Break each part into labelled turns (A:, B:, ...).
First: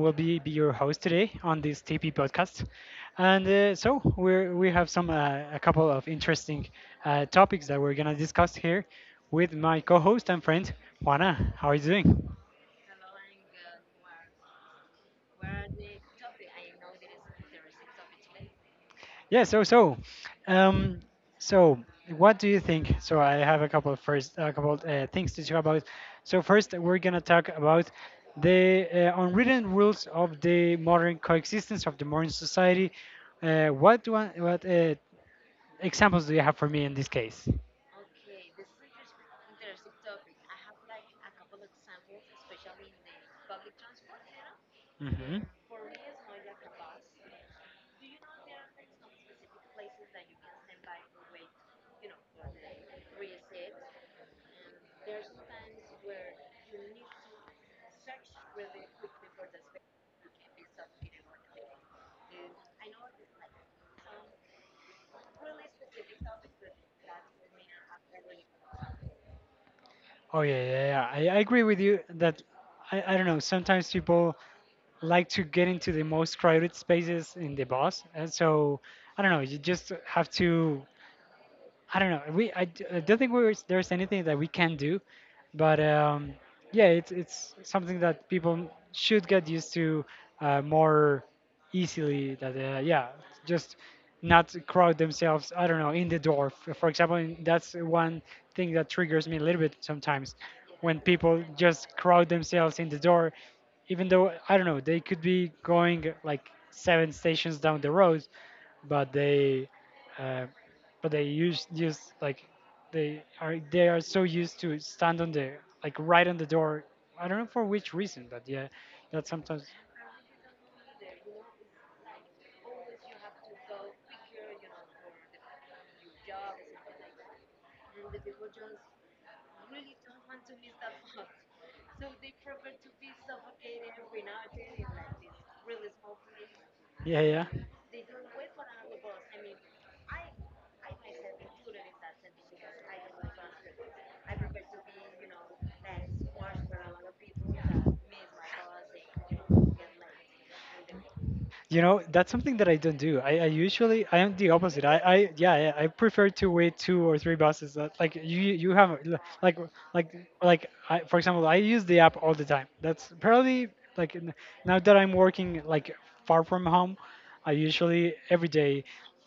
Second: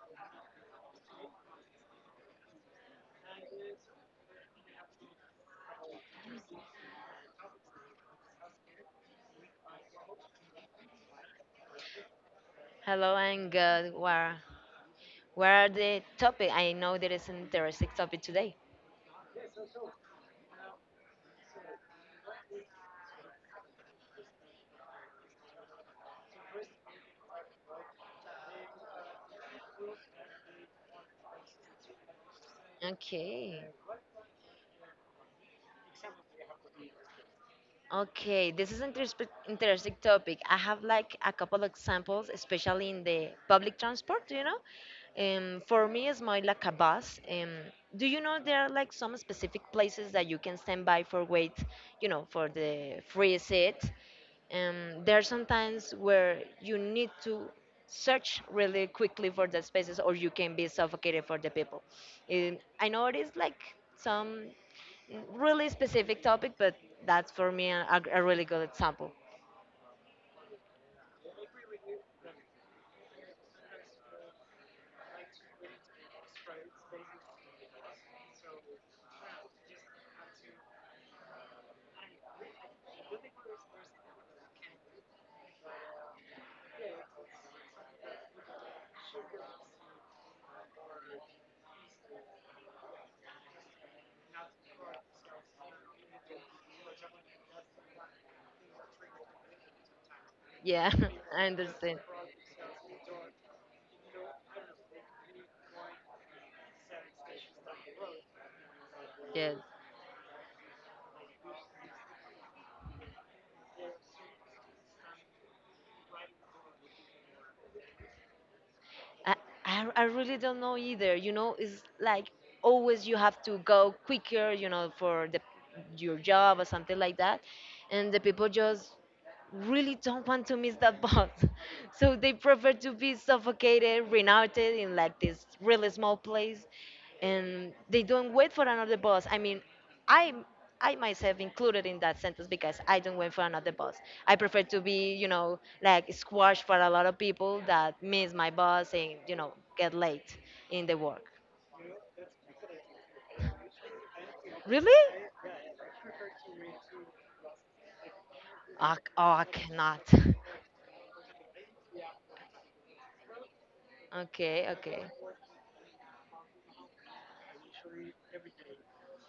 A: will be your host today on this TP podcast. We have some a couple of interesting topics that we're going to discuss here with my co host and friend, Juana. How are you doing?
B: Hello and good. What are the topic? I know there is an interesting topic today.
A: Yeah, so so, um, so what do you think? So I have a couple things to talk about. So first, we're gonna talk about the unwritten rules of the modern society.
B: Okay.
A: What examples do you have for me in this case?
B: Okay, this is an interesting interesting topic. I have like a couple examples, especially in the public transport, you know.
A: hmm
B: For me, it's more like a bus. Do you know there are like some specific places that you can stand by for wait, you know, for the free seat? There are sometimes where you need to search really quickly for the spaces or you can be suffocated for the people. I know it is like some really specific topic, but that's for me a really good example.
A: Oh, yeah, yeah, yeah. I agree with you that I don't know. Sometimes people like to get into the most crowded spaces in the bus, and so I don't know. You just have to, I don't know. I don't think we there's anything that we can do, but yeah, it's something that people should get used to more easily. That, yeah, just not crowd themselves. I don't know, in the door. For example, and that's one thing that triggers me a little bit sometimes
B: Yeah,
A: when
B: I
A: people just
B: understand.
A: crowd themselves in the door, even though I don't know, they could be going like seven stations down the road, but
B: Yes.
A: they. Uh, but they use like they are so used to stand on the, like right on the door. I don't know for which reason, but yeah, that
B: I,
A: sometimes.
B: I really don't know either. You know, it's like always you have to go quicker, you know, for the your job or something like that. And the people just really don't want to miss that bus. So they prefer to be suffocated, renouted in like this really small place
A: Yeah, yeah.
B: and they don't wait for another bus. I mean, I I myself included in that sentence because I don't wait for another bus. I prefer to be, you know, like squashed for a lot of people that miss my bus and, you know, get late in the work.
A: You know, that's something that I don't do. I usually I am the opposite.
B: Really?
A: I I prefer to wait two or three buses. That like you
B: Ah,
A: have
B: oh, I
A: like,
B: cannot.
A: like for example, I use the app all the time. That's probably like n-
B: Okay,
A: now that
B: okay.
A: I'm working like far from home, I usually every day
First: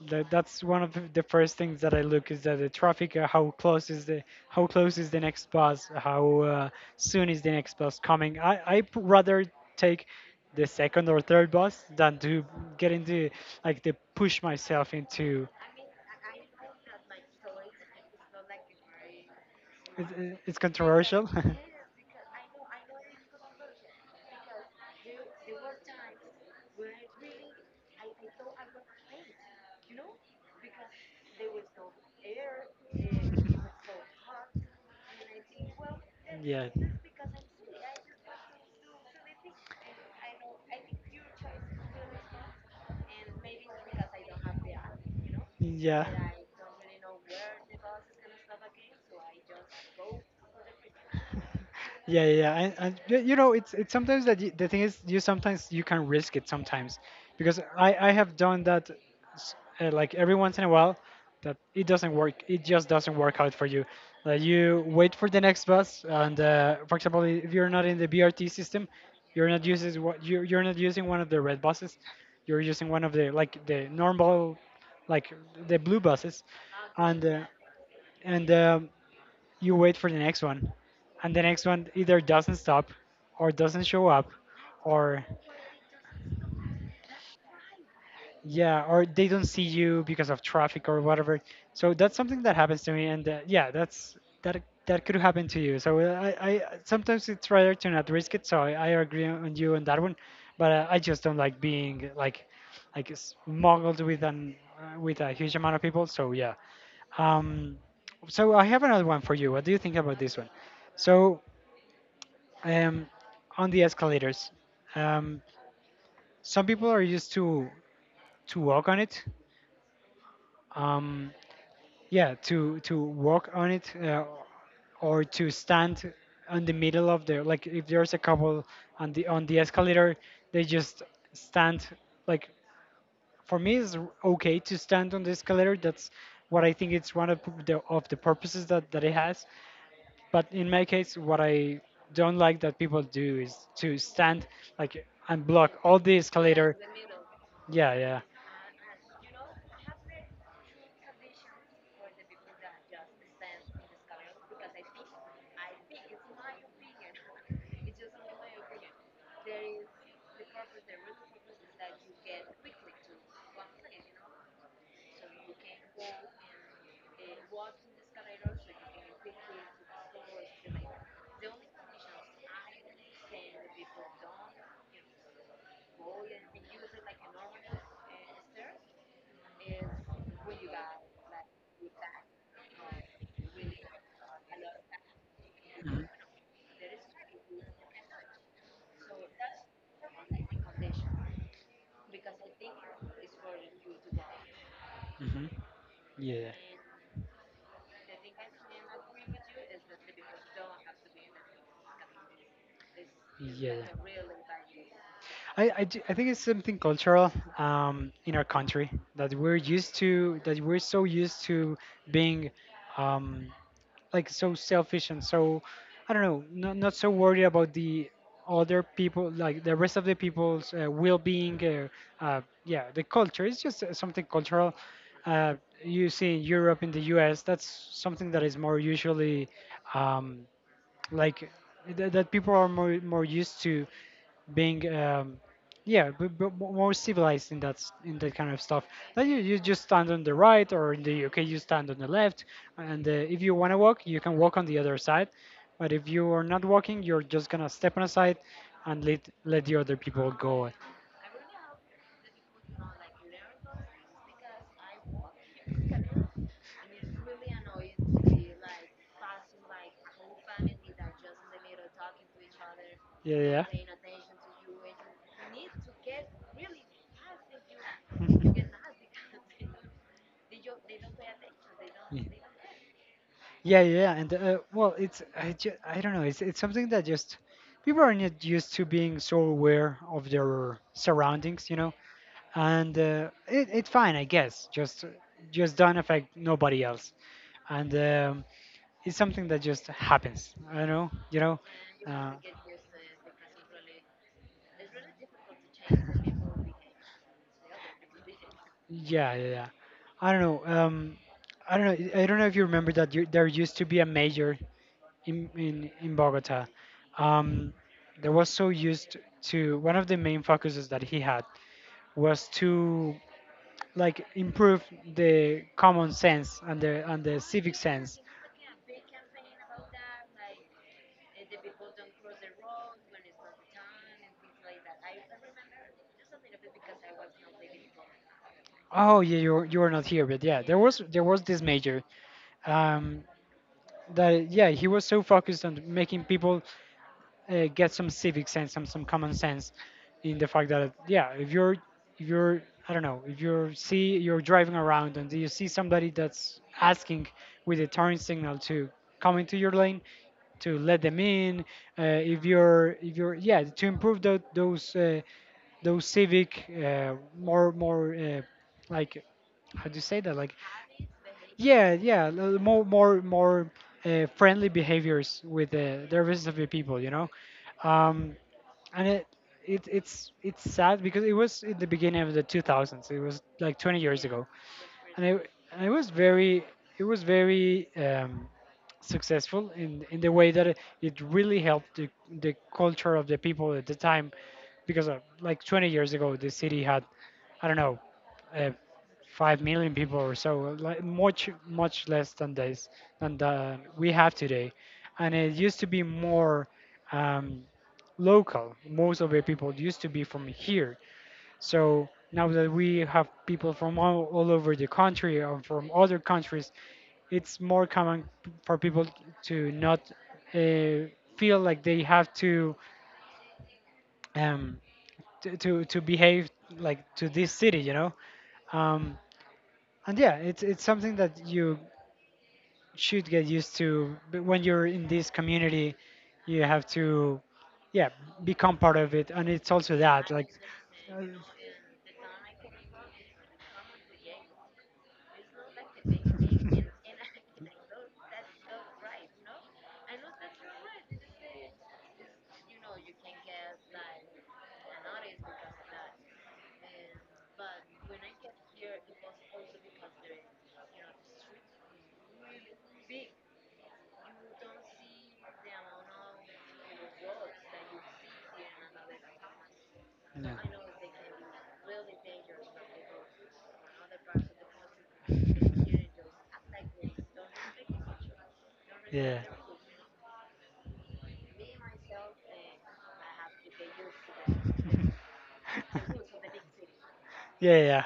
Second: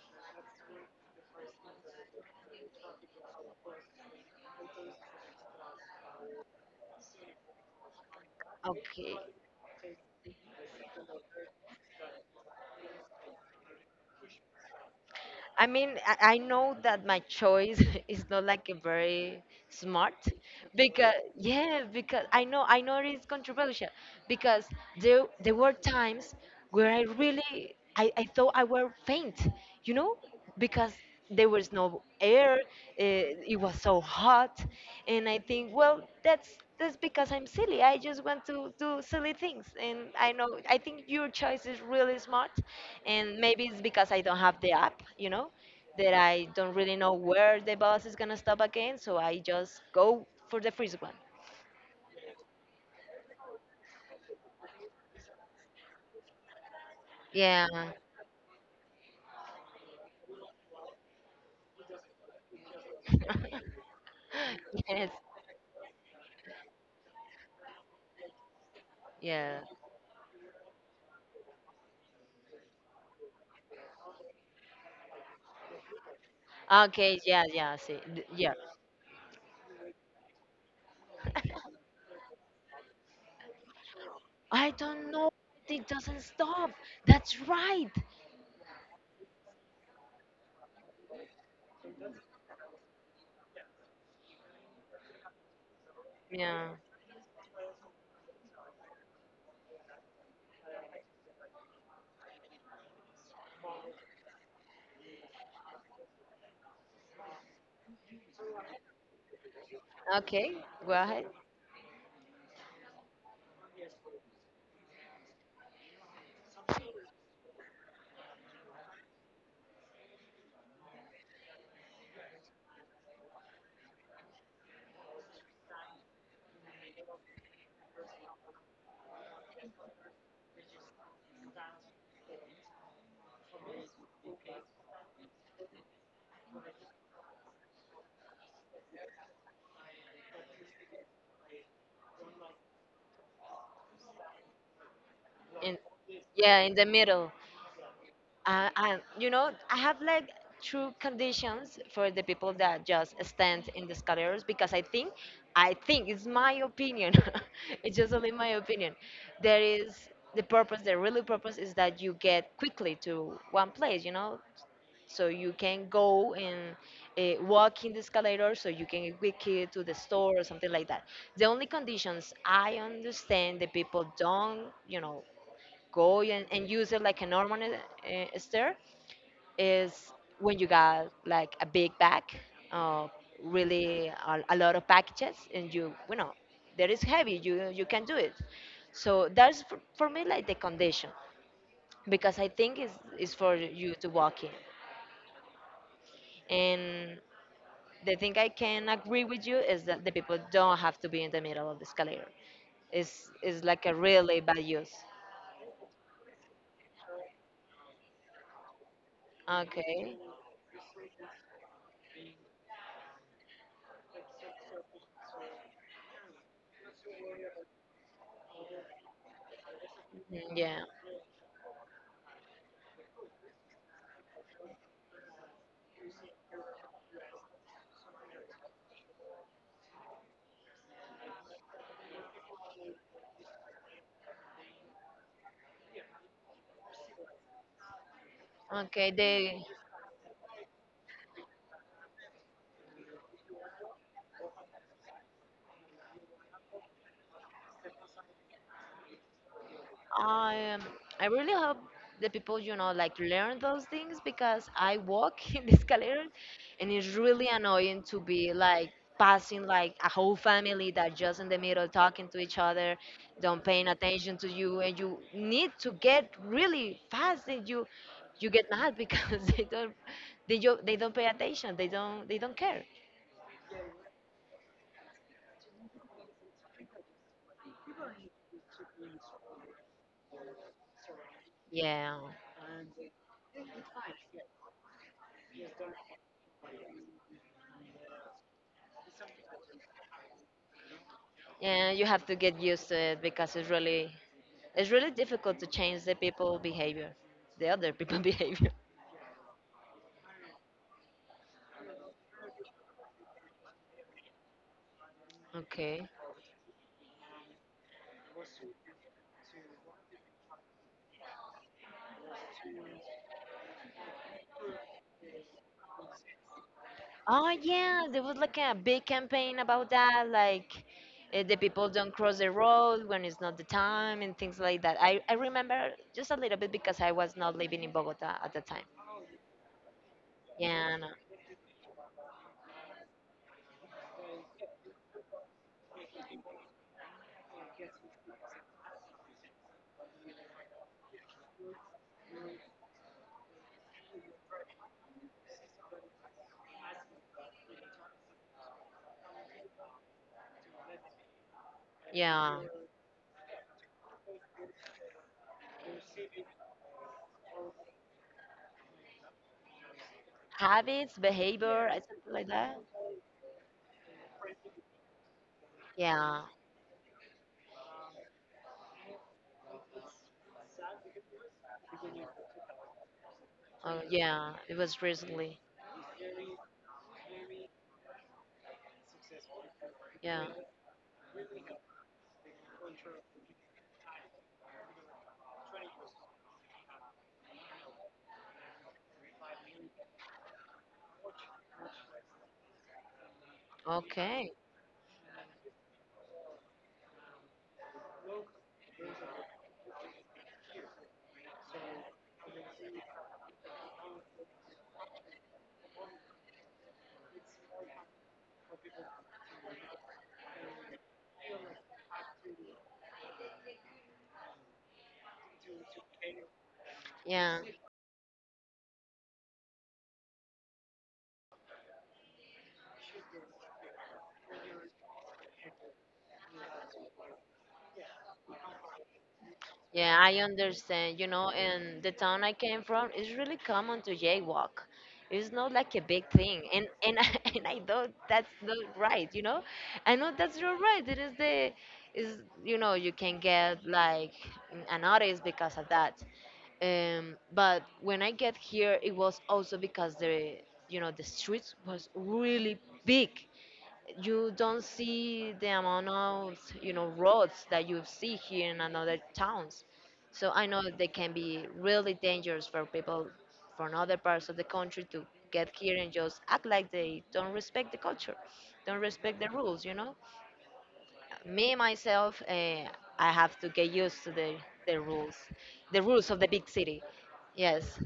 A: that's one of the first things that I look is that the traffic. How close is the next bus, how soon is the next bus coming. I
B: Okay.
A: rather take the second or third boss than to get into, like, to push myself into.
B: I mean, I know that my choice is not like a very smart
A: it's, it's
B: because
A: controversial.
B: yeah, because I know it's controversial because there were times where I really I thought I were faint, you know, because there was no air it was so hot, and I think well,
A: Yeah.
B: that's because I'm silly, I just want to do silly things, and I know I think your choice is really smart, and maybe it's because I don't have the app, you know,
A: Yeah.
B: that I don't really know where the bus is going to stop again, so I just go for the first one.
A: Yeah, yeah, yeah. And you know, it's sometimes that the thing is, you sometimes you can risk it sometimes, because
B: Yeah.
A: I have done that, s- like every once in a while, that it doesn't work. It just doesn't work out for you. Like you
B: Yes.
A: wait for the next bus, and for example, if you're not in the BRT system, you're
B: Yeah.
A: not using what you're not using one of the red buses, you're using one of the like the normal, like the blue buses,
B: Okay,
A: and uh,
B: yeah, yeah, see,
A: and
B: yeah.
A: um, you wait for the next one, and the next one either doesn't stop, or doesn't show up,
B: I don't
A: or
B: know. It doesn't stop. That's right.
A: yeah, or they don't see you because of traffic or whatever. So that's something that happens to me, and yeah, that's that that could happen to you. So I
B: Yeah.
A: sometimes it's rather to not risk it. So I agree on you on that one, but I just don't like being like smuggled with an with a huge amount of people. So yeah. Um, so I have another one for you. What do you think about this one?
B: Okay. Go ahead.
A: So um, on the escalators, um, some people are used to walk on it. Um, yeah, to to walk on it, or to stand on the middle of the, like if there's a couple on the escalator, they just stand like, for me it's okay to stand on the escalator. That's what I think it's one of the purposes that that it has. But in my case, what I don't like that people do is to stand like and block
B: In,
A: all the
B: yeah, in
A: escalator.
B: the middle.
A: Yeah, yeah.
B: And you know, I have like true conditions for the people that just stand in the escalators because I think it's my opinion. It's just only my opinion. There is the purpose. The really purpose is that you get quickly to one place. You know, so you can go and walk in the escalator so you can quick it to the store or something like that. The only conditions I understand that people don't, you know, go and use it like a normal stair is when you got like a big bag, uh, really a lot of packages and you
A: Mhm.
B: you know, that is heavy, you can do it. So that's for me like the condition because I think it's for you to walk in.
A: Mhm. Yeah.
B: And the thing I can agree with you is that the people don't have to be in the middle of the escalator. It's
A: Yeah.
B: like a really bad use.
A: I think it's something cultural in our country that
B: Okay.
A: we're so used to being um, like so selfish and so I don't know, not so worried about the other people, like the rest of the people's
B: Yeah.
A: well-being. Yeah, the culture is just something cultural. Uh, you see in Europe, in the U.S., that's something that is more usually um, like that, that people are more used to being yeah, more civilized in in that kind of stuff,
B: Okay.
A: like you
B: The
A: just stand on the right, or in the UK you stand on the left, and if you want to walk you can walk on the other side, but if you are not walking you're just gonna step on a side and let the other people go.
B: Um, I really hope the people, you know, like learn those things because I walk in the escalator and it's really annoying to be like passing like a whole family that just in the middle talking to each other, don't
A: Yeah,
B: paying attention to you and you need to get really fast and you get mad because they don't they don't pay attention,
A: yeah.
B: they don't care.
A: Yeah, yeah, yeah, and well, it's I don't know. It's something that just people are not used to, being so aware of their surroundings, you know.
B: Yeah.
A: And it it's fine, I guess. Just don't affect nobody else, and it's something that just happens. I don't know, you know.
B: And you have
A: Uh,
B: to get used to it because it's really It's really difficult to change the people behavior, the other people behavior.
A: yeah, yeah, yeah. I don't know. I don't know. I don't know if you remember that you, there used to be a mayor
B: Okay.
A: in Bogota. Um, they was so used to, one of the main focuses that he had was to like improve the common sense and the
B: Oh
A: civic
B: yeah,
A: sense.
B: there was like a big campaign about that, like the people don't cross the road when it's not the time and things like that. I remember just a little bit because I was not living in Bogota at the time.
A: Oh yeah, you were- you are not here, but yeah,
B: Yeah, no,
A: there was this major, um, that yeah, he was so focused on making people get some civic sense, some common sense, in the fact that yeah, if you're, I don't know, if you're see you're driving around and you see somebody that's asking with a turn signal to come into your lane, to let them in,
B: yeah,
A: if you're yeah, to improve those civic, more like, how do you say that, like,
B: habits, behavior,
A: yeah, yeah,
B: something like that.
A: more friendly behaviors with the
B: Yeah,
A: rest of the people, you know. um, and it it's sad because it was in the beginning of the 2000s. It was like 20
B: oh
A: years ago,
B: yeah, it was
A: and I
B: recently.
A: and I was very, it was very successful in the
B: Yeah,
A: way that it really helped the culture of the people at the time, because like 20 years ago the city had, I don't know, uh, 5 million people or so, like much much less than this than we have
B: okay,
A: today. And it used to be more um, local, most of the people used to be from here. So now that we have people from all over the country or from other countries, it's more common for people to not uh, feel like they have um, to behave like to this
B: yeah.
A: city, you know. Um, and yeah, it's something that you should get used to. But when you're in this community, you have to, yeah, become part of it. And it's also
B: Yeah,
A: that
B: I
A: like. uh,
B: understand. You know, in the town I came from, it's really common to jaywalk. It's not like a big thing, and and I know that's not right. You know, I know that's not right. It is the is you know you can get like an notice because of that. But when I get here, it was also because the you know the streets was really big, you don't see the amount of, you know, roads that you see here in another towns, so
A: Yeah.
B: I know they can be really dangerous for people from other parts of the country to get here and just act like they don't respect the culture, don't respect
A: Yeah.
B: the rules, you know. Me myself, I have to get used to the rules, the rules of the big city.
A: Yeah,
B: Yes.
A: yeah,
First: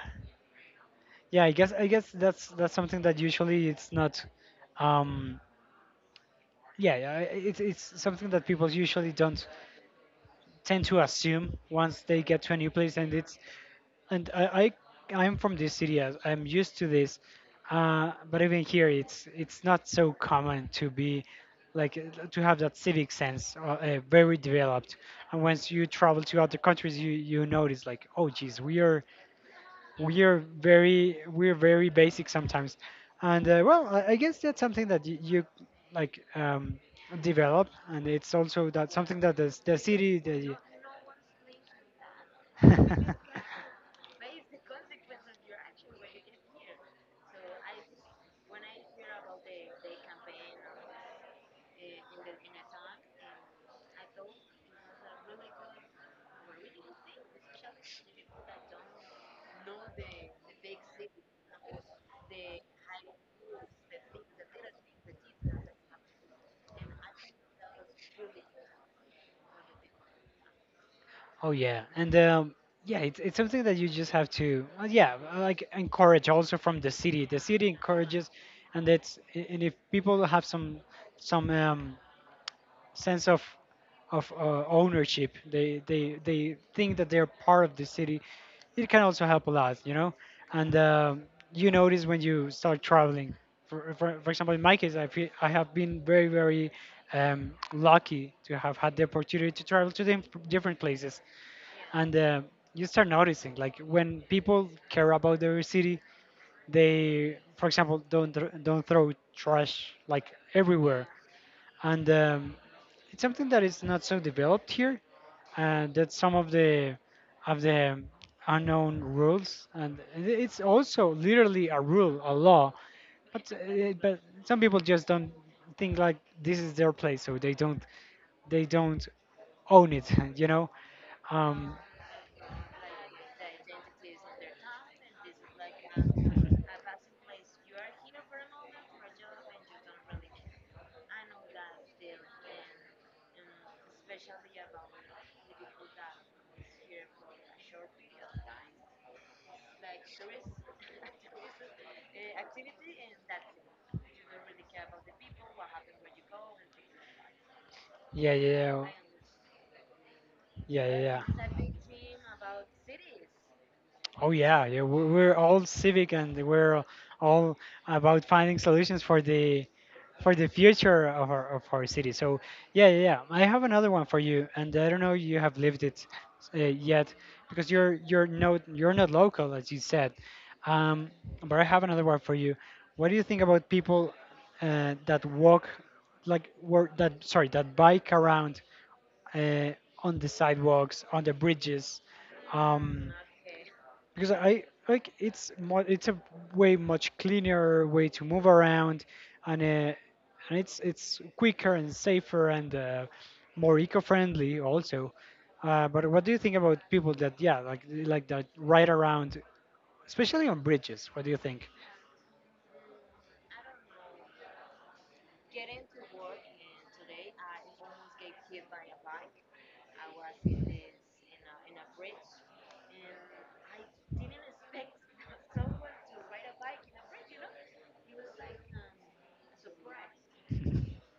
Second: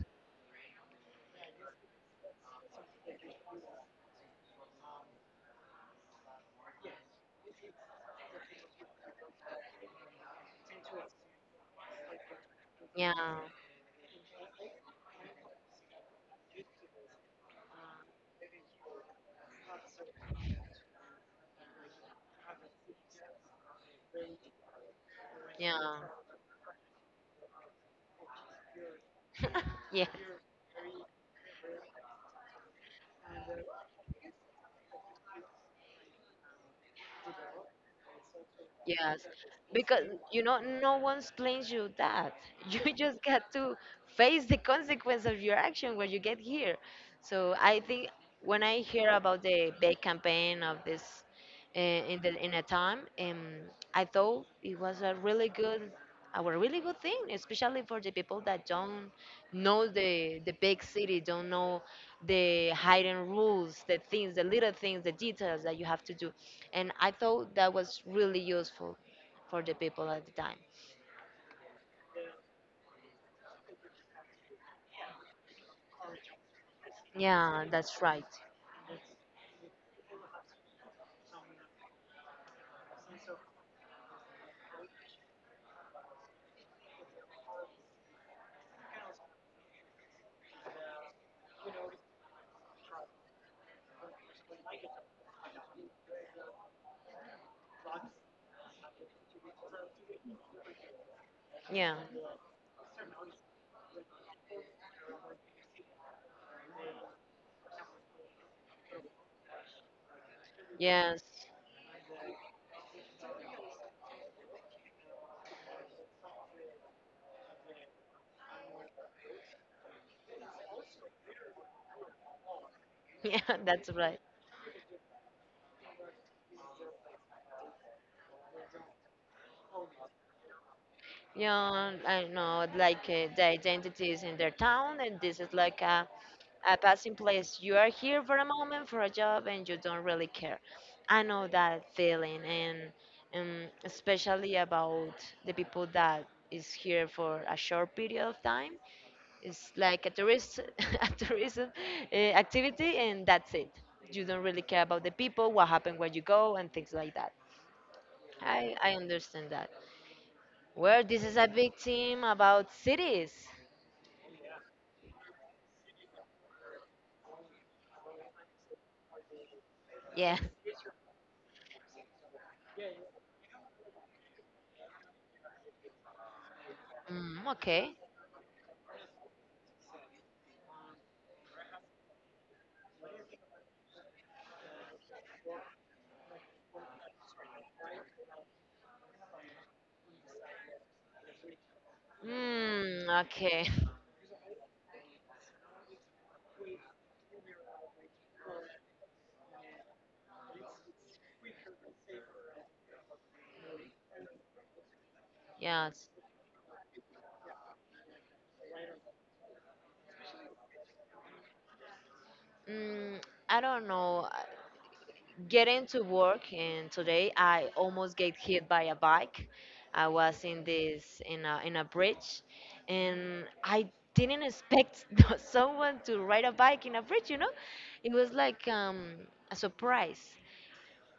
A: yeah. I guess that's something that usually it's not. Um, yeah, yeah. It's something that people usually don't tend to assume once they get to a new place, and
B: Yeah,
A: and I, I I'm from this city. I'm used to this, but even here, it's not so common to be like to have that civic sense, very developed. And once you
B: yeah.
A: travel to other countries, you notice like, oh, geez,
B: Yeah.
A: we are very, we're very basic sometimes. And well, I guess that's something that you like develop, and it's also that something
B: Yes,
A: that the
B: because
A: city.
B: you know, no one explains you that. You
A: The
B: just got to face the consequence of your action when you get here. So I think when I hear about the big campaign of this in the in a time, I thought it was a really good thing, especially for the people that don't know the big city, don't know the hidden rules, the things, the little things, the details that you have to do. And I thought that was really useful for the people at the time.
A: Oh yeah, and yeah, it's something that you just have to like encourage also from the city. The
B: Yeah,
A: city
B: that's right.
A: encourages, and and if people have some some um, sense of ownership, they think that they're part of the city. It can also help a lot, you know. And you notice when you start traveling. For example, in my case, I feel I have been very very lucky to have had the opportunity to travel to the different places,
B: Yeah,
A: and you start noticing, like, when people care about their city, they for example don't throw trash, like, everywhere.
B: yes,
A: And it's something that is not so developed here, and that's some of the unknown rules, and it's also literally a rule, a law,
B: yeah,
A: but
B: that's right.
A: some people just don't think like this is their place, so they don't, they don't own it. you know um,
B: Yeah, I know, like the identity is in their town, and this is like a passing place. You are here for a moment for a job, and you don't really care. I know that feeling, and especially about the people that is here for a short period of time. It's like a tourist, a tourism activity, and that's it. You don't really care about the people, what happened when you go, and things like that.
A: Yeah, yeah,
B: I understand that.
A: yeah, yeah,
B: Well,
A: yeah.
B: this is a big team about cities.
A: Oh yeah, yeah. We're all civic, and we're all about finding solutions for
B: Yeah.
A: the future of our city. So yeah, yeah, yeah. I have another one for you, and I don't know you have lived it yet,
B: Mm,
A: because you're
B: okay.
A: you're not local, as you said. Um, but I have another one for you. What do you think about people that walk, that, sorry, that bike around, uh, on the sidewalks, on the bridges,
B: Mm,
A: um,
B: okay.
A: because, I like, it's more, it's a way much cleaner way to move around, and it's quicker and safer and more eco-friendly also.
B: Yes.
A: But what do you think about people that, yeah, like, that ride around, especially on bridges? What do you think?
B: Mm, I don't know. Getting to work and today I almost get hit by a bike. I was in this in a bridge and I didn't expect someone to ride a bike in a bridge, you know. It was like a surprise.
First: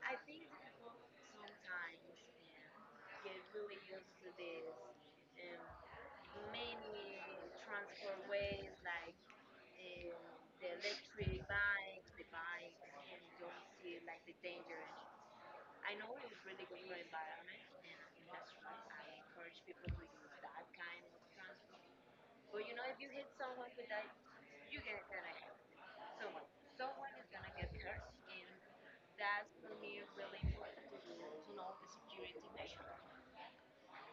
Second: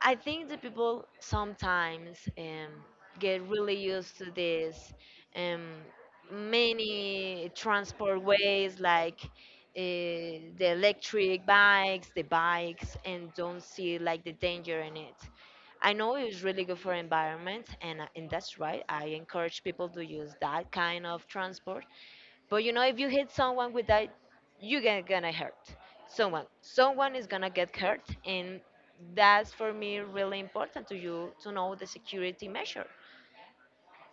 B: I think the people sometimes get really used to this um, many transport ways like the electric bikes, the bikes, and don't see like the danger in it. I know it's really good for environment, and that's right. I encourage people to use that kind of transport, but you know, if you hit someone with that, you get gonna hurt someone. Someone is gonna get hurt, and that's for me really important to you to know the security measure.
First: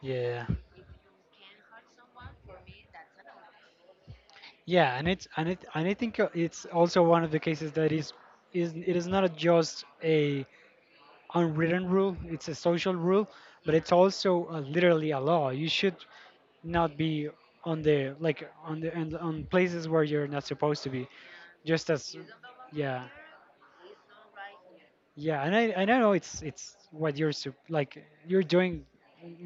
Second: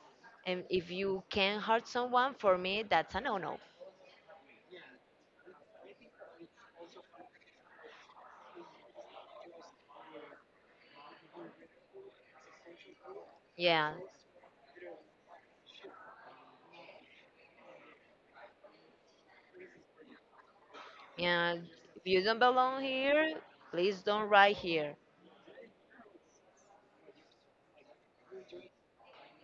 A: Yeah,
B: And if you can hurt someone, for me that's a no-no.
A: yeah, and it's, and I think, it's also one of the cases that is not a just a unwritten rule, it's a social rule, but it's
B: Yeah,
A: also literally a law. You should not be on the, like, on the, on places where you're not supposed to be,
B: yeah.
A: just
B: If
A: as.
B: you don't belong
A: Yeah,
B: here, please don't ride here.
A: yeah, and I know it's, what you're, you're doing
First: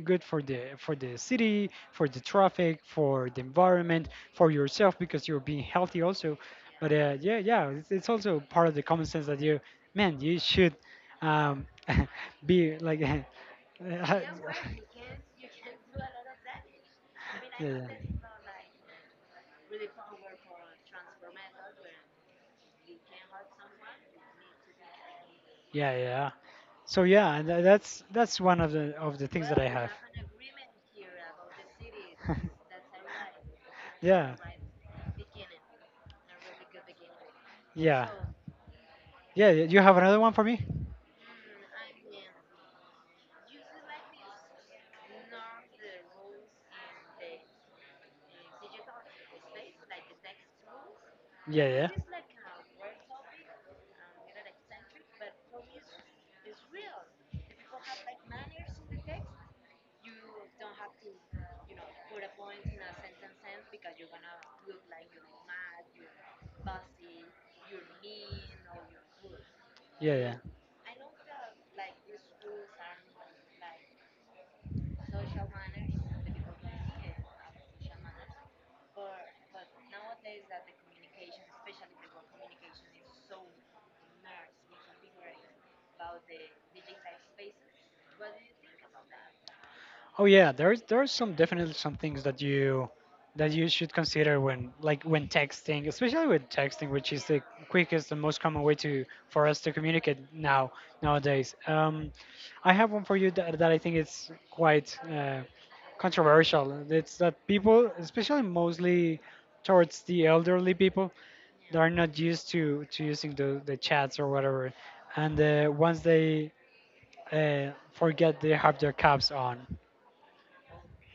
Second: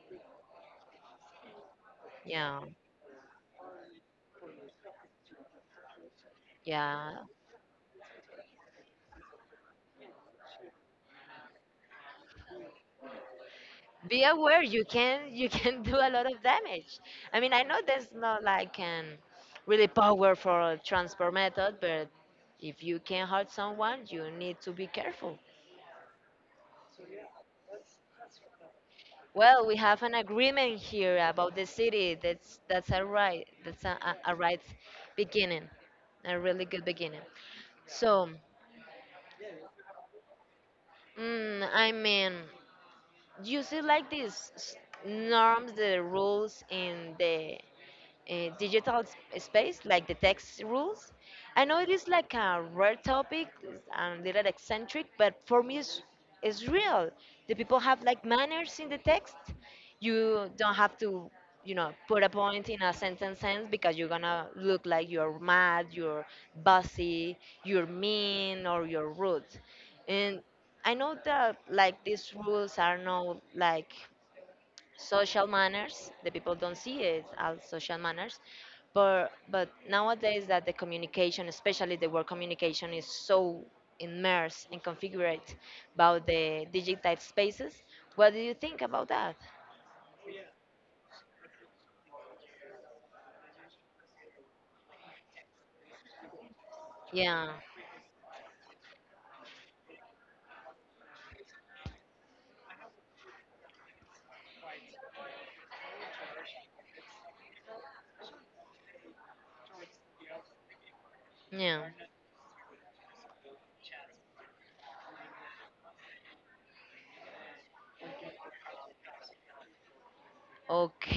A: good for the, for the city, for the
B: Yeah,
A: traffic, for the environment, for yourself, because you're being healthy also. But
B: yeah.
A: yeah, yeah, it's also part of the common sense that you, man, you should um, be like, yeah,
B: Be aware, you can do a lot of damage. I mean, I know
A: yeah,
B: there's not like an really powerful transfer method, but if you can hurt someone you need to be careful.
A: yeah, yeah. So yeah, and that's one of the, of the things that
B: Well,
A: I
B: we
A: have.
B: have an agreement here about the city. That's a right, that's
A: Yeah.
B: a right beginning, a really good beginning.
A: Yeah.
B: So,
A: Yeah, you have another one for me?
B: I mean, you see like these norms, the rules in the digital space, like the text rules. I
A: Yeah,
B: know
A: yeah.
B: it is like a rare topic, it's a little eccentric, but for me, it's real. The people have like manners in the text. You don't have to, you know, put a point in a sentence ends because you're gonna look like you're mad, you're bossy, you're mean, or you're rude.
A: Yeah, yeah.
B: And I know that like these rules are not like social manners, the people don't see it as social manners, but nowadays that the communication, especially the word communication, is so immersed and configured about the digital spaces. What do you think about that?
A: Oh yeah, there's, there are some, definitely some things that you, that you should consider when, like, when texting, especially with texting, which is the
B: Yeah,
A: quickest and most common way to for us to communicate nowadays. I have one for you that, I think is quite controversial. It's that people, especially mostly towards the elderly people,
B: yeah.
A: that are not used to, using the, chats or whatever, and once they forget they have their caps on,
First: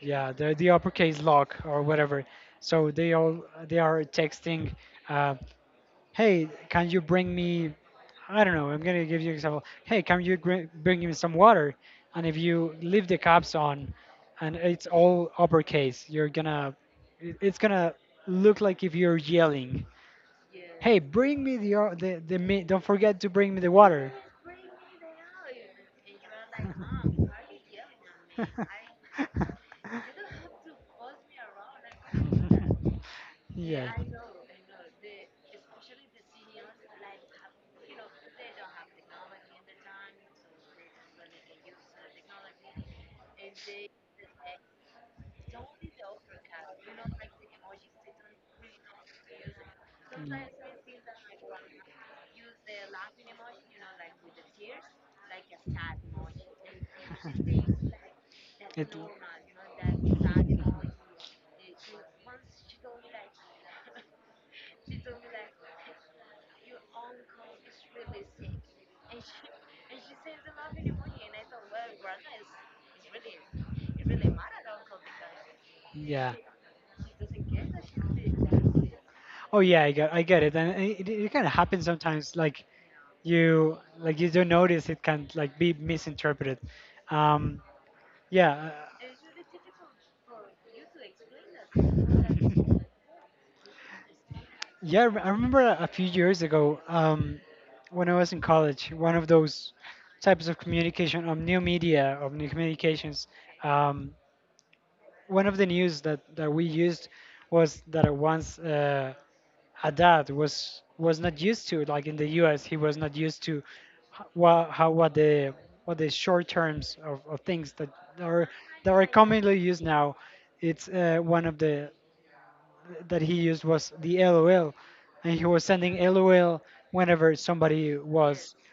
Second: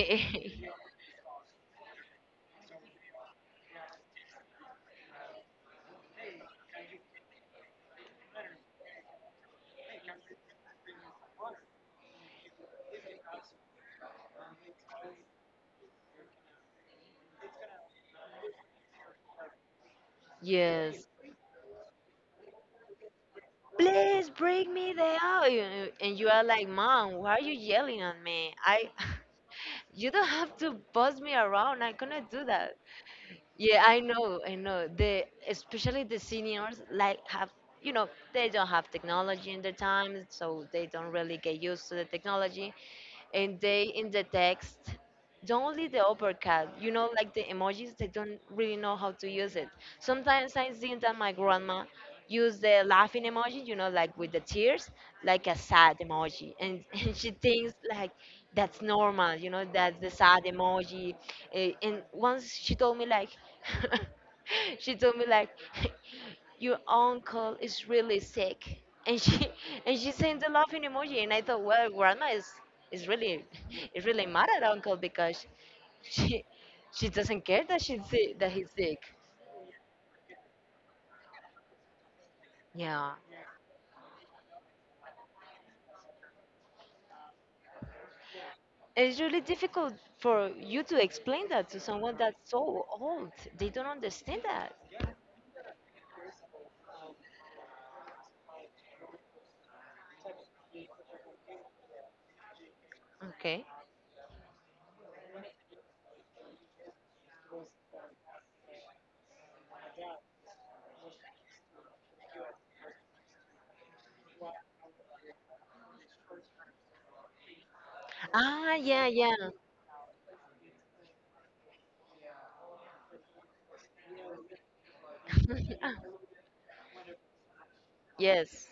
A: yeah, the, uppercase lock or whatever. So they all, they are texting, uh, hey, can you bring me, I don't know, I'm gonna give you an example. Hey, bring me some water? And if you leave the caps on, and it's all uppercase, you're gonna, it's gonna look like if you're yelling. Hey,
B: Yes,
A: bring me the o- the, the mi- don't forget to bring me the water.
B: please bring me the out. And you are like, mom, why are you yelling at me? I you don't have to boss me around, I cannot do that. Yeah,
A: Yes.
B: I
A: Mm.
B: know, I know. The Especially the seniors like have, you know they don't have technology in their time, so they don't really get used to the technology. And they in the text don't only the uppercut, like the emojis, they don't really know how to use it. Sometimes I see that my grandma use the laughing emoji, like with the tears, like a sad emoji and, and she thinks like that's
A: It,
B: normal, that's the sad emoji. And once she told me, like, she told me, like, your uncle is really sick, and she and she sent the laughing emoji, and I thought, well, grandma is really is really mad at uncle because
A: yeah.
B: she she doesn't care that she's sick, that he's sick.
A: Oh yeah, I got I get it, and it kind of happens sometimes. Like,
B: Yeah.
A: you don't notice, it can, like, be misinterpreted. um yeah.
B: And it's really difficult for you to explain that to someone that's so old. They don't understand that.
A: Yeah, I remember a few years ago, when I was in college, one of those types of communication, of new media, of new communications,
B: Okay.
A: um one of the news that, we used, was that I once, Haddad was not used to, like, in the US, he was not used to what how what the what the short terms of, things that are,
B: Ah,
A: that are
B: yeah, yeah.
A: commonly used now. It's one of the, that he used, was the LOL, and he was sending LOL whenever somebody was,
B: Yes,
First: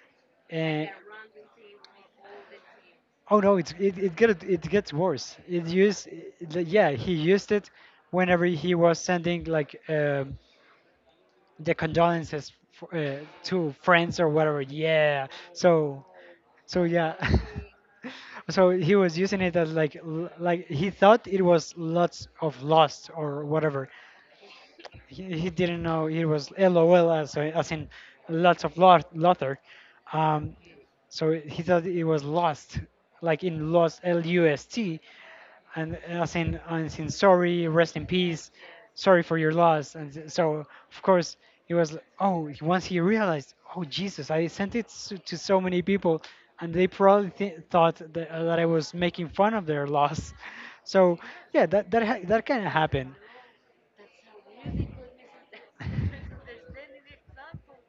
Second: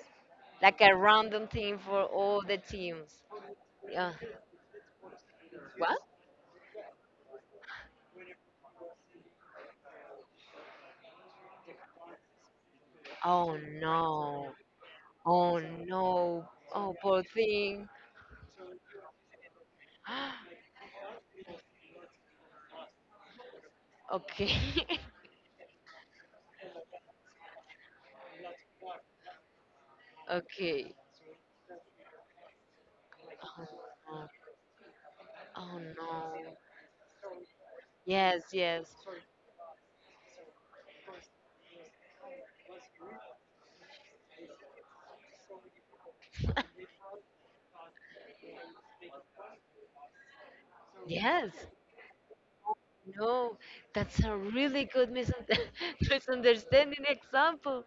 B: like
A: uh,
B: a random thing for all the teams.
A: oh no, it's,
B: Yeah.
A: it gets worse. It
B: What?
A: used it, the- Yeah, he used it whenever he was sending, the condolences
B: Oh
A: to friends or
B: no.
A: whatever. Yeah.
B: Oh
A: So
B: no.
A: so
B: Oh
A: yeah.
B: poor thing.
A: So he was using it as, like he thought it was lots of lost, or whatever.
B: Okay.
A: He didn't know it was LOL, as in lots of lotter. Um,
B: Okay.
A: so he thought it was lost, like in lost lust,
B: Oh
A: and
B: no.
A: as in, and in, sorry, rest in
B: Yes,
A: peace,
B: yes.
A: sorry for your loss. And so, of course, he was like, oh, once he realized, oh Jesus, I sent it to so many people, and they probably thought that, that I was making fun of their loss. So yeah,
B: Yes.
A: that can happen.
B: No, that's a really good misun- misunderstanding example.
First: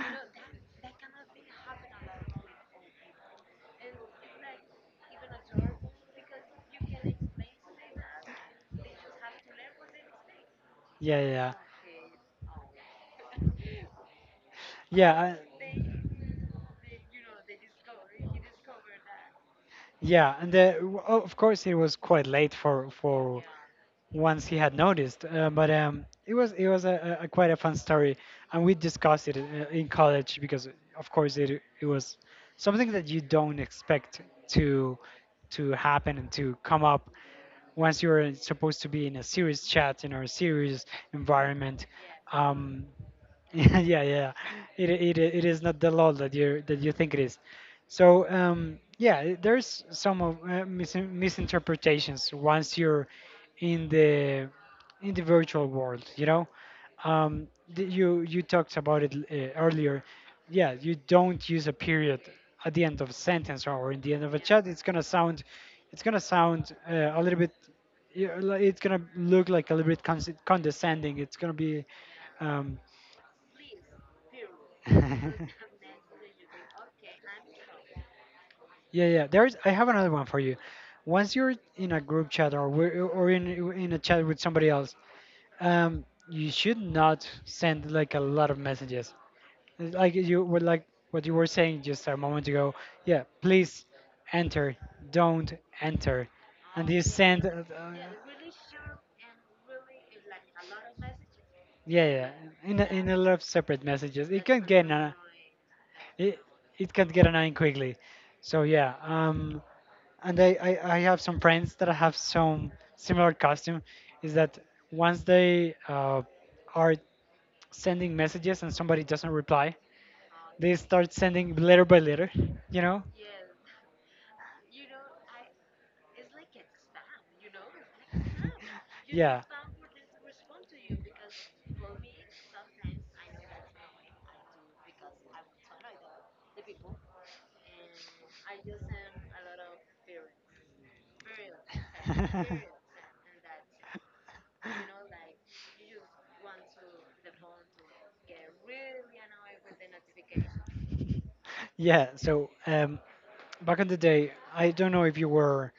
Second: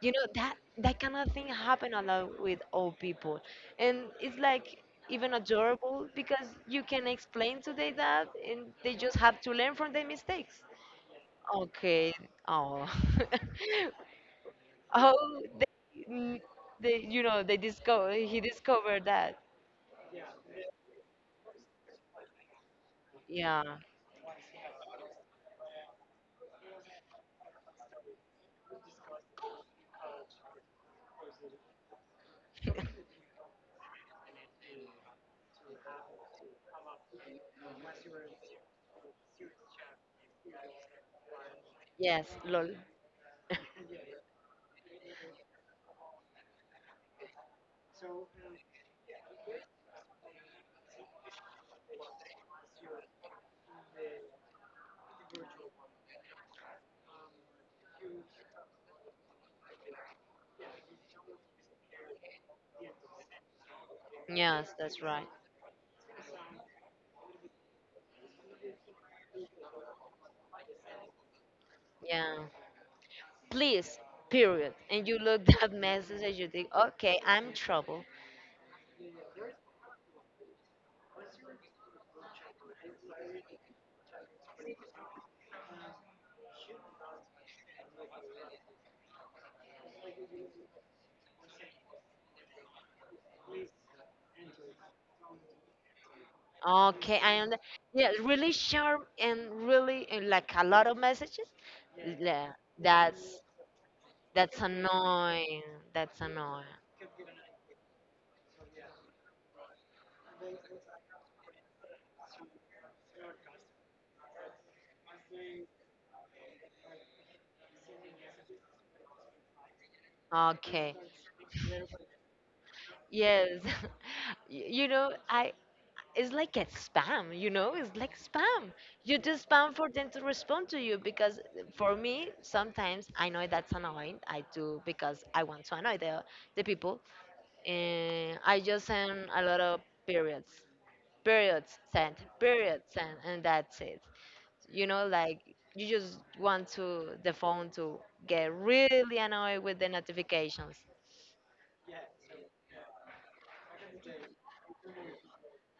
B: You know that that kind of thing happen a lot with old people, and it's like even adorable because you can explain to them that, and they just have to learn from their mistakes.
A: Yeah, yeah,
B: Okay. Oh.
A: yeah.
B: Oh, they, they, you know, they discover he discovered that.
A: Yeah, and of course, it was quite late, for
B: Yeah.
A: once he had noticed. But it was, it was a, a quite a fun story, and we discussed it in college, because, of course, it was something that you don't expect to, happen and to come up once you're supposed to be in a serious chat, in our serious environment.
B: Yes, lol.
A: Um, yeah, yeah, yeah. It is not the law that you, that you think it is. So yeah, there's some misinterpretations once you're in the, in the virtual world. You know, um, you, talked about it earlier. Yeah, you don't use a period at the end of a sentence, or in the end of a chat.
B: Yes,
A: It's
B: that's
A: gonna
B: right.
A: sound, a little bit. Yeah, it's gonna look like a little bit condescending. It's gonna be
B: Yeah.
A: um,
B: Please, period. And you look that message and you think, okay, I'm trouble.
A: yeah, yeah. There's. I have another one for you. Once you're in a group chat, or in, a chat with somebody else, you should not send like a lot of messages. It's like you were, like what you were saying just a moment ago. Yeah, please, enter. Don't enter. And you
B: Okay, I
A: send.
B: am. Yeah, really sharp and really and like a lot of messages.
A: Yeah, yeah.
B: Yeah,
A: In a lot
B: that's
A: of separate messages, it
B: that's
A: can get an,
B: annoying. That's
A: it,
B: annoying.
A: it can get annoying quickly. So yeah. And I have some friends that have some similar costume, is that once they are sending messages and somebody doesn't reply, they
B: Okay.
A: start sending letter by letter, you know
B: Yes. You know, I it's like a spam, you know? It's like spam. You do
A: yeah.
B: spam for them to respond to you because for me, sometimes I know that's annoying. I do because I want to annoy the people. And I just send a lot of periods. Periods sent, and that's it. You know, like you just want to the phone to get really annoyed with the notifications.
A: Yeah. So back in the day, I don't know if you were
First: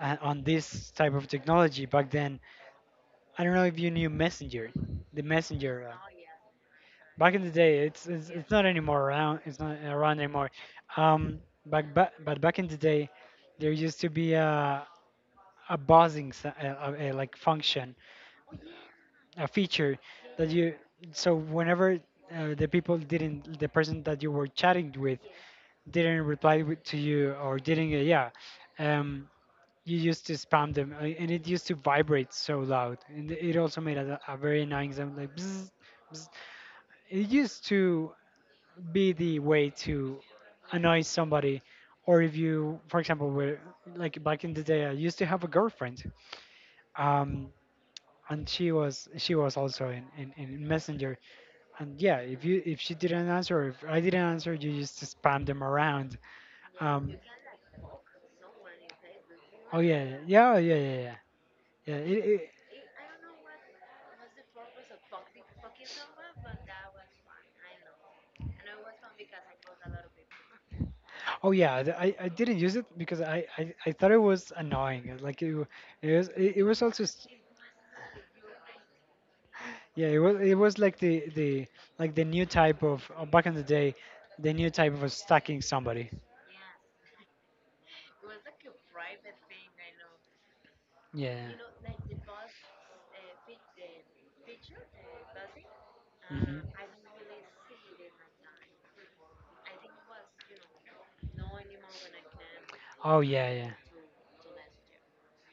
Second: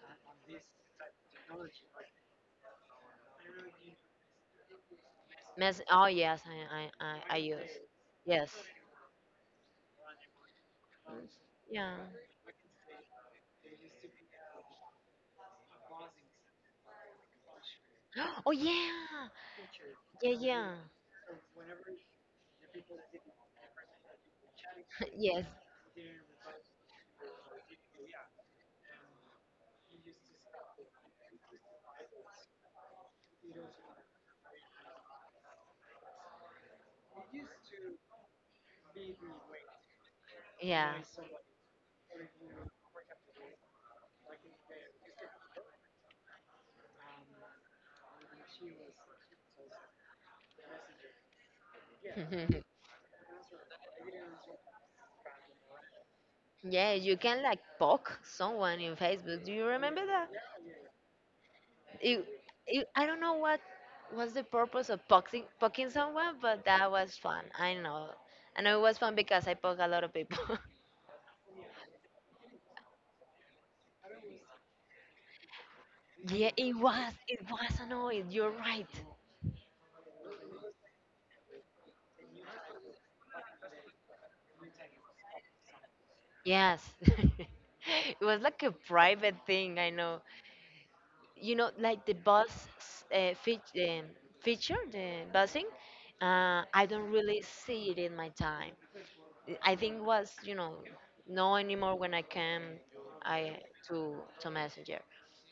A: on this type of technology back then. I don't know if you knew Messenger, the
B: Mess,
A: Messenger.
B: oh yes, I I I,
A: Back
B: I
A: in the
B: use.
A: day, it's
B: Yes.
A: not anymore around. It's not around anymore. Um,
B: Yeah.
A: but back in the day, there used to be a, buzzing like function,
B: Oh yeah.
A: a feature
B: Yeah,
A: that you.
B: yeah.
A: So whenever the people didn't, the person that you were chatting with
B: Yes.
A: didn't reply to you, or didn't, yeah. Um, you used to spam them, and it used to vibrate so loud, and it also made a, very annoying sound, like bzz, bzz. It used to be the way to
B: Yeah.
A: annoy somebody. Or if you, for example, were, like, back in the day, I used to have a girlfriend, um and she was also in, in messenger, and yeah, if she didn't answer, or if I didn't answer, you used to spam them around.
B: Yeah,
A: um
B: you can like poke someone in Facebook. Do you
A: Oh
B: remember
A: yeah,
B: that?
A: yeah, yeah, yeah, yeah. Yeah. Yeah,
B: It, I don't know what was the purpose of poking someone, but that was fun. I know. I know it was fun because I poke a lot of people.
A: oh yeah, I, didn't use it because I thought it was annoying. Like,
B: Yeah,
A: it
B: it
A: was also
B: was. It was annoying. You're right.
A: yeah, it was like the new type of, back in the day, the new type of stacking somebody.
B: Yes. It was like a private thing, I know.
A: Yeah.
B: You know, like the bus uh, fe- um, feature, the busing,
A: Mhm.
B: I don't really see it in my time. I think was, you know, no anymore when I came
A: Oh yeah,
B: I,
A: yeah.
B: to, Messenger.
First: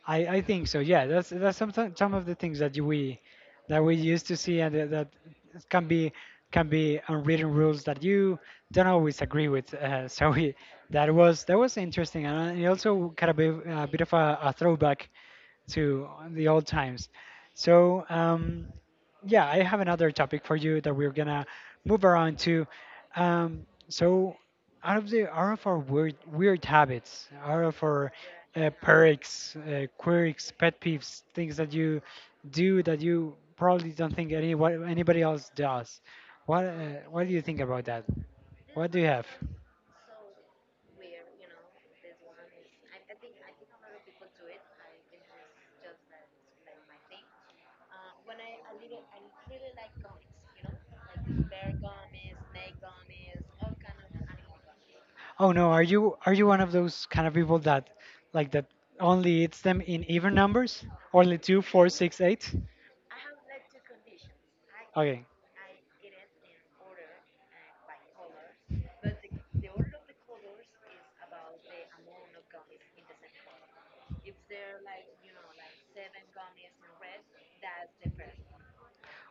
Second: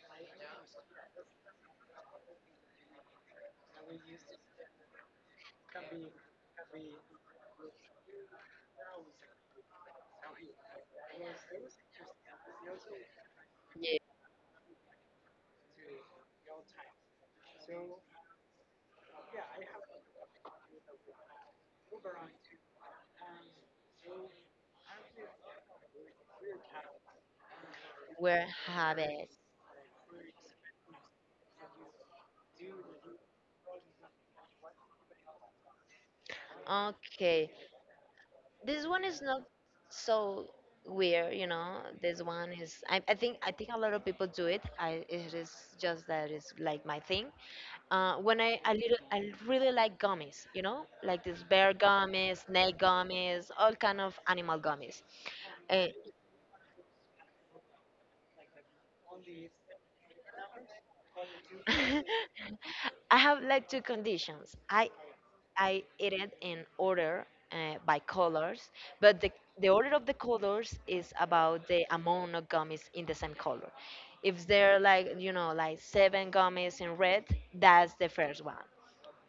A: I think so. Yeah, that's some of the things that we, that we used to see, and that can be, can be unwritten rules that you don't always agree with. So, that was, that was interesting, and it also kind of be a
B: Yeah,
A: bit of a, throwback to the old times. So yeah, I have another topic for you that we're gonna move around to. So, out of the, out of our weird, weird habits, out of our
B: where have it?
A: quirks, pet peeves, things that you do, that you probably don't think anybody else does. What do you
B: Okay,
A: think about that?
B: this
A: What do
B: one
A: you
B: is
A: have?
B: not so weird, you know. This one is, I think a lot of people do it. I, it is just that it's like my thing. When I a little I really like gummies, you know, like this bear gummies, snake gummies, all kind of animal gummies.
A: Oh no, are
B: Uh,
A: you, are you one of those kind of people that, that only eats them in even numbers? Only two, four, six, eight?
B: I have like two conditions.
A: Okay.
B: I eat it in order by colors, but the order of the colors is about the amount of gummies in the same color. If there are like you know like 7 gummies in red, that's the first one.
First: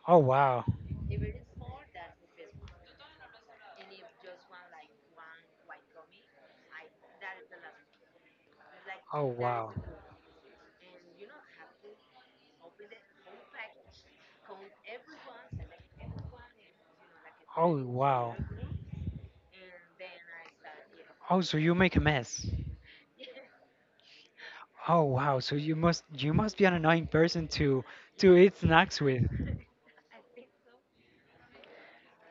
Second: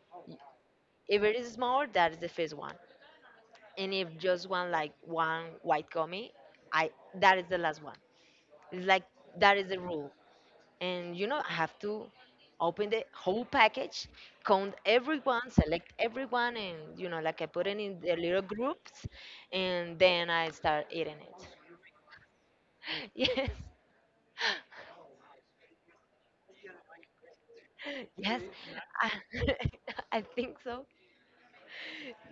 A: Oh wow.
B: If it is small, that is the first one. And if just one like one white gummy, I that is the last one. It's like
A: Oh
B: that is
A: wow.
B: the rule. And you know, I have to open the whole package, count everyone, select everyone and you know, like I put
A: Oh
B: it in the
A: wow.
B: little groups and then I start eating
A: Oh,
B: it.
A: so you make a mess.
B: Yes.
A: Oh wow. So you must, you must be an annoying person to,
B: Yes.
A: eat snacks
B: I,
A: with.
B: I think so.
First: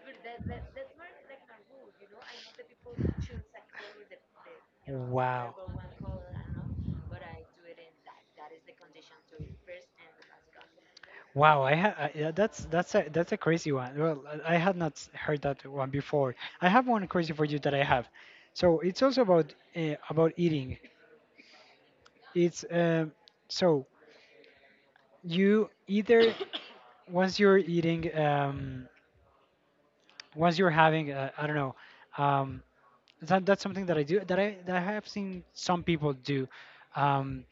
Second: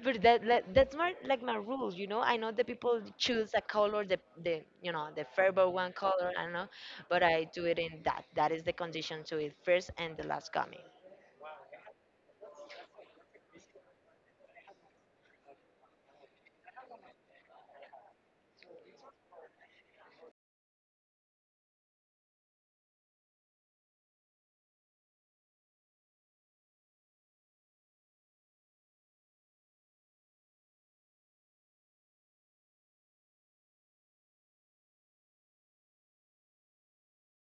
B: But that that's more like my rules, you know. I know that people choose a color, the you know the
A: Wow.
B: Fairbow one color. I don't know, but I do it in that. That is the condition to it first and the last coming.
A: Wow, yeah, that's that's a crazy one. Well, I had not heard that one before. I have one crazy for you that I have. So it's also about, about eating. It's so you either once you're eating um once you're having I don't know um that's something that I do that I have seen some people do. um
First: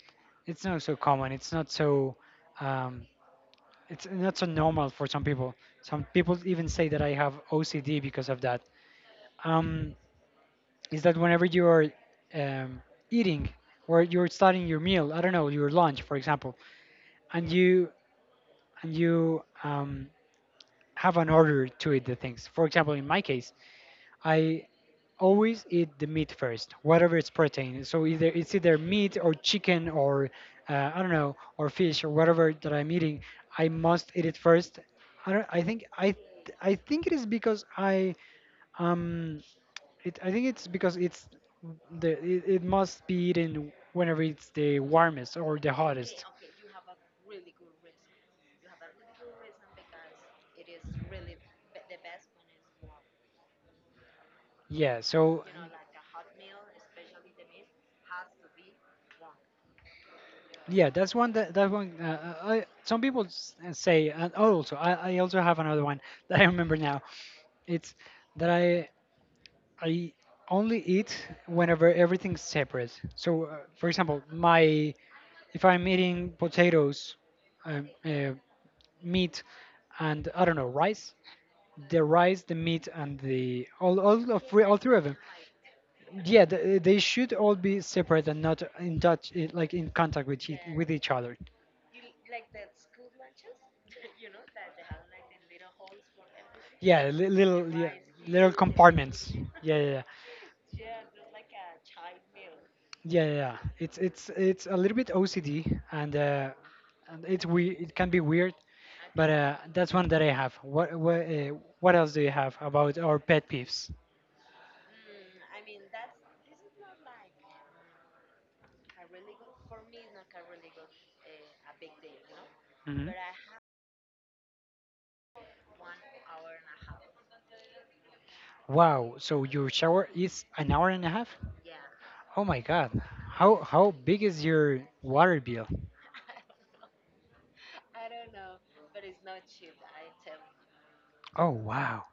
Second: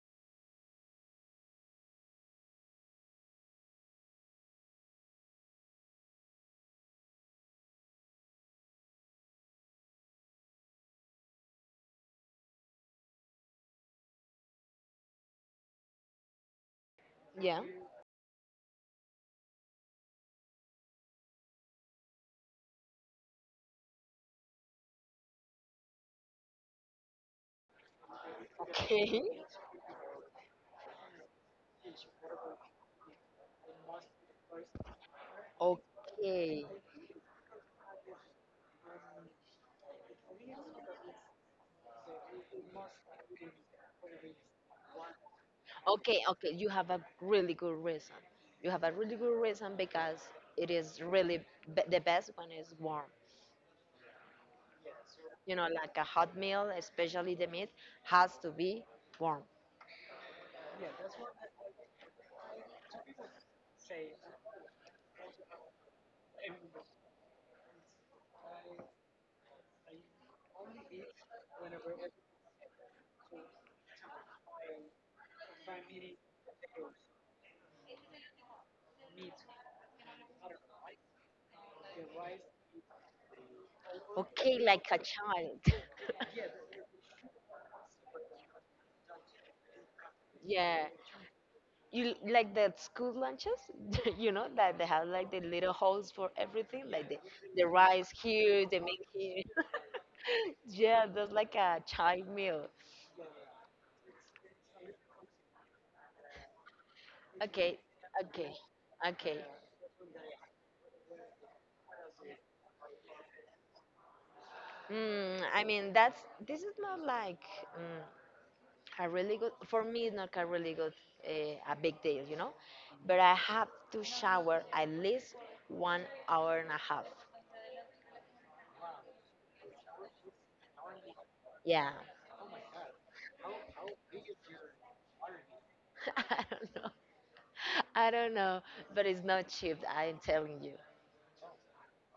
A: it's not so common. It's not so um it's not so normal for some people. Some people even say that I have OCD because of that. um is that whenever you're um eating, or you're starting your meal, I don't know, your lunch for example. and
B: Yeah.
A: you and you have an order to eat the things. For example, in my case, I always eat the meat first, whatever it's protein. So either meat
B: Okay.
A: or chicken or I don't know, or fish or whatever that I'm eating. I must eat it first. I don't.
B: Okay.
A: I think it is because I um I think it's because it's it must be eaten whenever it's the warmest or the
B: Okay,
A: hottest.
B: okay, you have a really good reason. You have a really good reason because it is really be the best when it's warm.
A: Yeah, so
B: You know,
A: You
B: like a hot meal, especially the meat, has to be warm.
A: Yeah, that's one. Some people say, and oh, also I also have another one that I remember now. It's that I only eat whenever everything's separate. So, for example, my if I'm eating potatoes, um, uh, meat, and I don't know, rice, the meat, and the all of
B: Okay,
A: three, all
B: like a
A: three of them.
B: child.
A: Yeah, they should all be separate and not in touch, eh, like in contact with
B: Yeah.
A: with each other.
B: You like the school lunches you know that they have like the little holes for everything like
A: Yeah, li-
B: the
A: little yeah,
B: rice
A: Little
B: here, the meat
A: compartments.
B: here,
A: Yeah, yeah, yeah,
B: yeah, that's like a child meal.
A: yeah, yeah. It's a little bit OCD, and
B: Okay,
A: it can be
B: okay,
A: weird, but
B: okay.
A: that's one that I have. What else do you have about our pet peeves?
B: I mean that's this is not like mm, a really good, for me it's not a really good uh, a big deal, you know,
A: hmm
B: but I have to shower at least one hour and a half.
A: Wow, so your shower is an hour and a half?
B: Yeah.
A: Oh my God. How big is your water bill?
B: I don't know. I don't know, but it's not cheap, I'm telling you.
A: Oh wow.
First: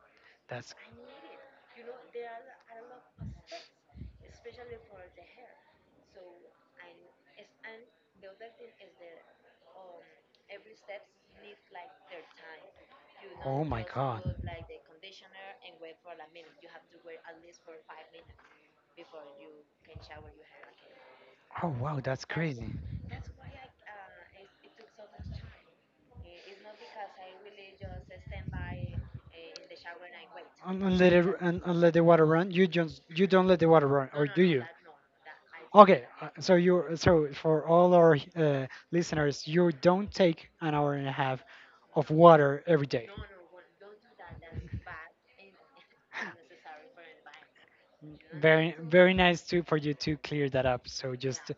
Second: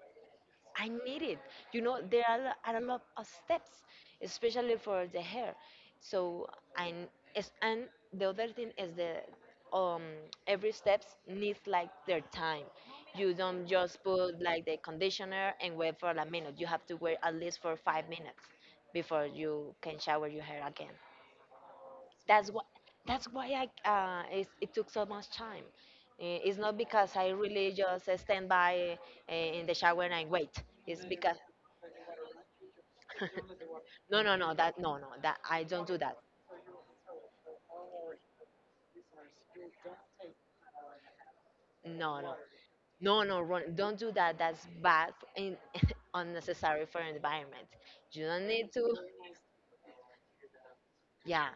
A: That's—
B: I need it. You know, there are, are a lot of steps, especially for the hair. So, I, it's, and the other thing is the um, every steps needs like their time. You
A: Oh
B: don't
A: my
B: just
A: God.
B: put like the conditioner and wait for a minute. You have to wait at least for 5 minutes before you can shower your hair again.
A: Oh wow, that's
B: That's why,
A: crazy.
B: that's why I it, it took so much time. It's not because I really just stand by in the shower and I wait.
A: And, and
B: It's
A: let it
B: because
A: and, and let the water run. You don't let the water run,
B: no
A: or
B: no
A: do
B: no
A: you?
B: that, no no that I don't do
A: Okay,
B: that.
A: so you, so for all our listeners, you don't take an hour and a half of
B: No, no,
A: water every day.
B: no, no run, don't do that. That's bad and unnecessary for environment. You don't need
A: Very
B: to.
A: very nice to for you to clear that up. So
B: Yeah,
A: just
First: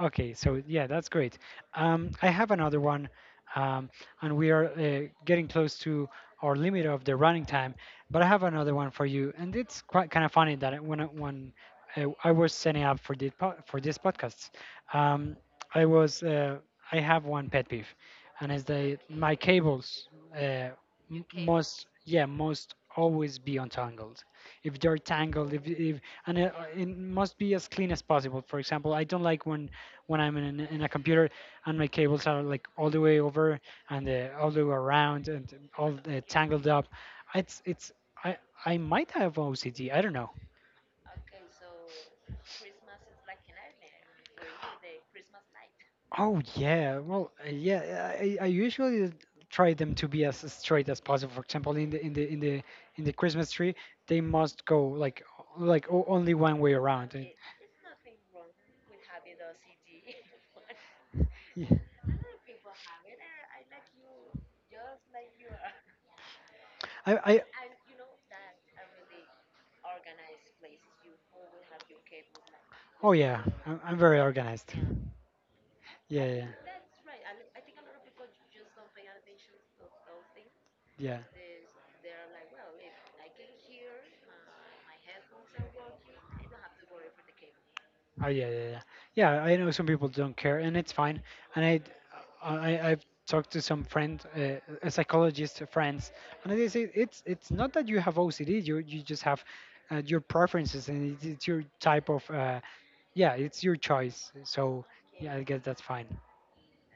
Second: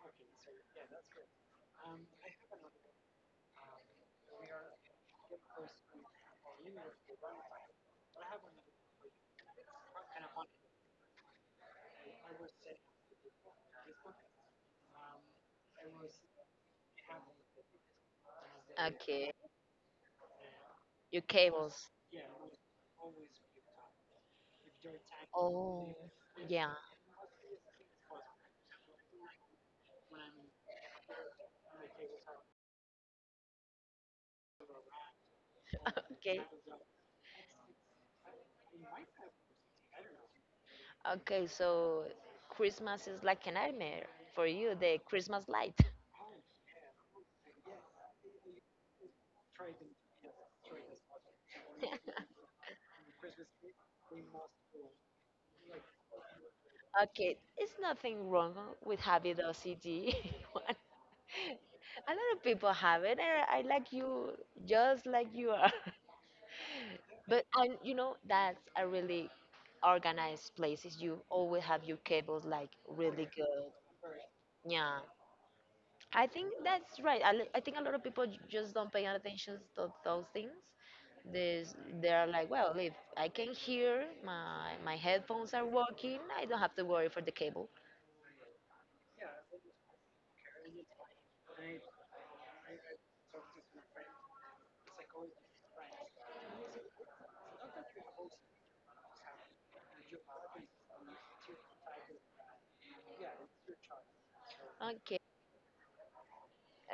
A: Okay, so yeah, that's great. I have another one, um, and we are getting close to our limit of the running time. But I have another one for you, and it's quite kind of funny that I was setting up for for this podcast. um, I was I have one pet peeve, and it's that
B: okay.
A: my cables— uh,
B: Your
A: Your cables
B: cables.
A: must always be untangled. If they're tangled,
B: Oh
A: if and it,
B: yeah.
A: it must be as clean as possible. For example, I don't like when I'm in a computer and my cables are like all the way over and all the way around and all
B: Okay.
A: tangled up. It's I I might have OCD. I don't know.
B: Okay, so Christmas is like a nightmare for you, the Christmas light.
A: Oh yeah, well yeah. I usually try them to be as straight as possible. For example, in the in the in the in the Christmas tree, they must go like only one way around. And—
B: Okay, it's nothing wrong with having the OCD. One,
A: yeah.
B: a lot of people have it, and I like you just like you are.
A: I
B: But and you know that's a really organized places. You always have your cables like
A: Oh
B: really
A: yeah,
B: good.
A: I'm very organized.
B: Yeah,
A: Yeah
B: I
A: yeah
B: think that's right. I think a lot of people just don't pay attention to those things.
A: yeah.
B: There's, they're like, well, if I can hear, my headphones are working, I don't have to worry for the cable.
A: Oh yeah, yeah, yeah. Yeah, I know some people don't care, and it's fine. And I, I've talked to some a psychologist friends, and they say it's not that you have OCD. You just have your preferences, and it's your type of yeah, it's your choice. So
B: Okay.
A: yeah, I guess that's fine.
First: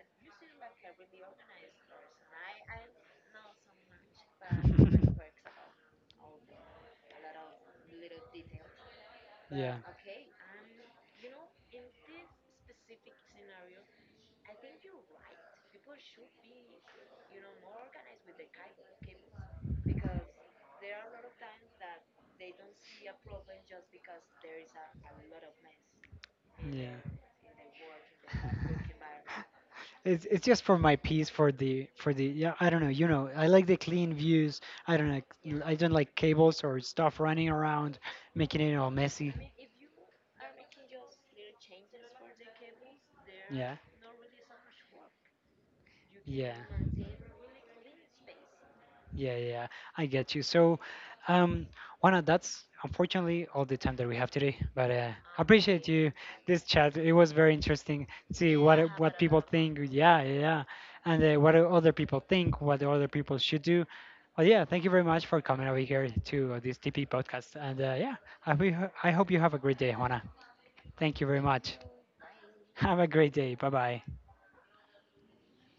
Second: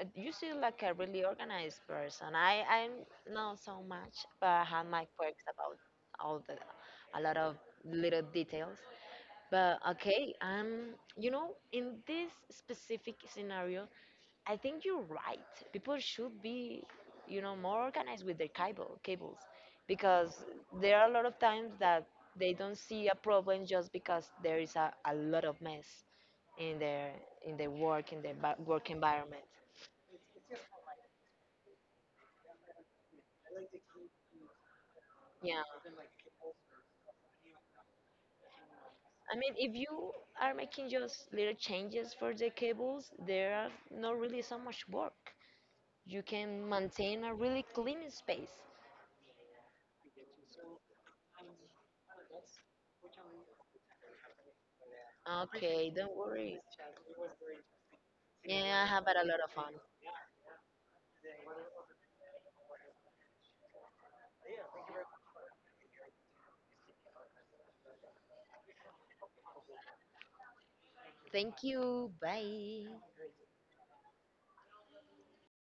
B: You seem like a really organized person. I, I'm not so much, but I have my quirks about all the a lot of little details.
A: Yeah.
B: But okay, you know, in this specific scenario, I think you're right. People should be, you know, more organized with their cables, because there are a lot of times that they don't see a problem just because there is a lot of mess in
A: Yeah.
B: their in their work in their work environment.
A: It's just for my peace, for the, for the, yeah, I don't know, you know, I like the clean views. I don't like—
B: Yeah,
A: I don't like cables or stuff running around making it all
B: I
A: messy.
B: mean, if you are making just little changes for the cables, there are
A: Yeah,
B: not really so much work. You
A: yeah
B: can maintain a really clean space.
A: yeah. I get you. So, um, Juana, that's unfortunately all the time that we have today. But I appreciate
B: Okay,
A: you,
B: don't worry.
A: this chat. It was very interesting to see
B: Yeah, I have had
A: what
B: a lot
A: people
B: of fun.
A: think. Yeah, yeah, yeah. And what other people think, what other people should do. Well, yeah, thank you very much for coming over here to this TP podcast. And yeah, I, we, I hope you have a great day, Juana. Thank you very
B: Thank
A: much.
B: you. Bye.
A: Have a great day. Bye bye.